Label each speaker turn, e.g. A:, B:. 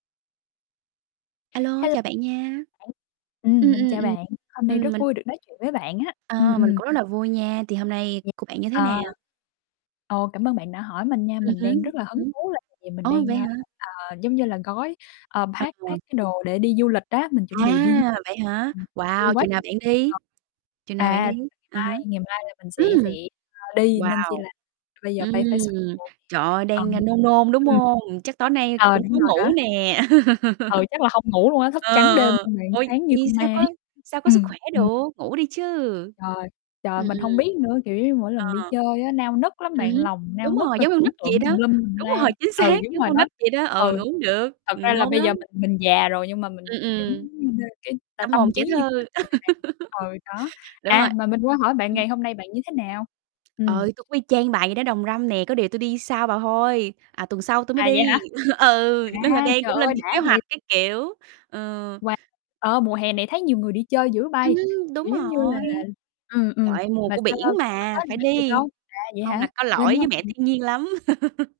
A: A lô,
B: Hello,
A: chào bạn nha.
B: [unintelligible] ừm,
A: Ừm,
B: mình
A: ừm,
B: chào
A: ừm.
B: bạn. Hôm nay
A: Ừm,
B: rất
A: mình
B: vui được nói chuyện với bạn á. Ừm,
A: Ờ, mình
B: ừm.
A: cũng rất là vui nha, thì hôm nay
B: Ừm,
A: của bạn như thế nào?
B: à. Ồ, cảm ơn bạn đã hỏi mình nha.
A: Ừm
B: Mình
A: hứm,
B: đang rất là
A: ừm
B: hứng
A: hứm.
B: thú là tại vì mình
A: Ồ,
B: đang,
A: vậy
B: ơ,
A: hả?
B: ờ, giống như là gói ờ,
A: Ờ,
B: pack
A: rồi.
B: pack cái đồ để đi du lịch á, mình chuẩn bị đi du
A: À,
B: lịch.
A: vậy hả?
B: Ừm, vui
A: Wow,
B: quá quá
A: chừng nào
B: trời
A: bạn
B: vui
A: đi?
B: còn
A: Chừng nào bạn
B: À,
A: đi?
B: ngày
A: À há.
B: mai, ngày mai là mình sẽ sẽ,
A: Ừm.
B: ơ, đi,
A: Wow,
B: nên chi là bây giờ
A: ừm,
B: phải phải soạn đồ.
A: trời ơi,
B: Ờ.
A: đang, a, nôn nôn, đúng
B: Ừm.
A: hông? Chắc tối nay coi
B: Ờ,
A: cũng khó
B: đúng rồi đó.
A: ngủ nè.
B: Ừ, chắc là hông ngủ luôn á. Thức
A: Ờ,
B: trắng đêm
A: ờ,
B: luôn rồi
A: ôi,
B: sáng như
A: vậy
B: con ma
A: sao
B: ấy.
A: có sao có sức
B: Ừm,
A: khỏe
B: ừm.
A: được, ngủ đi chứ!
B: Trời, trời,
A: Ừm,
B: mình
A: ừm.
B: hông biết nữa. Kiểu giống như mỗi
A: Ờ.
B: lần đi chơi á, nao nức lắm
A: Ừm
B: bạn,
A: hứm,
B: lòng nao
A: đúng
B: nức
A: rồi,
B: rồi
A: giống con
B: tưởng
A: nít vậy
B: tượng tùm
A: đó.
B: lum tùm
A: Đúng
B: la.
A: rồi, chính
B: Ừ,
A: xác,
B: đúng
A: giống
B: rồi
A: con nít
B: đó.
A: vậy đó. Ừ,
B: Ừ,
A: ngủ hông được,
B: thật
A: ừm,
B: ra là
A: nôn
B: bây
A: lắm.
B: giờ mình mình già rồi, nhưng mà mình
A: Ừm,
B: mình vẫn,
A: ừm.
B: ơ, cái
A: Tâm
B: t
A: hồn
B: tâm
A: trẻ
B: trí như
A: thơ.
B: con nít vậy đó bạn. Ừ, đó.
A: Đúng rồi.
B: À, mà mình quên hỏi bạn
A: Ừm.
B: ngày hôm nay bạn như thế nào?
A: Ờ,
B: Ừm.
A: tui cũng y chang bà vậy đó, đồng râm nè. Có điều tui đi sau bà thôi, à, tuần sau tui mới
B: À,
A: đi.
B: vậy hả?
A: Ừ, nên là
B: À,
A: đang
B: trời
A: cũng
B: ơi
A: lên kế
B: đã
A: hoạch
B: vậy!
A: các kiểu, ờ.
B: Wow, ờ ,mùa hè này thấy nhiều người đi chơi dữ bây.
A: Ừm hứm,
B: Kiểu
A: đúng
B: giống như là
A: rồi.
B: ừm,
A: Trời
B: ừm,
A: ơi, mùa
B: mà
A: của
B: sao ta,
A: biển
B: sắp tới
A: mà,
B: là
A: phải
B: bạn đi
A: đi,
B: đâu? À, vậy
A: hông là
B: hả?
A: có
B: Gần
A: lỗi
B: nhau,
A: với mẹ
B: ừm.
A: thiên nhiên lắm.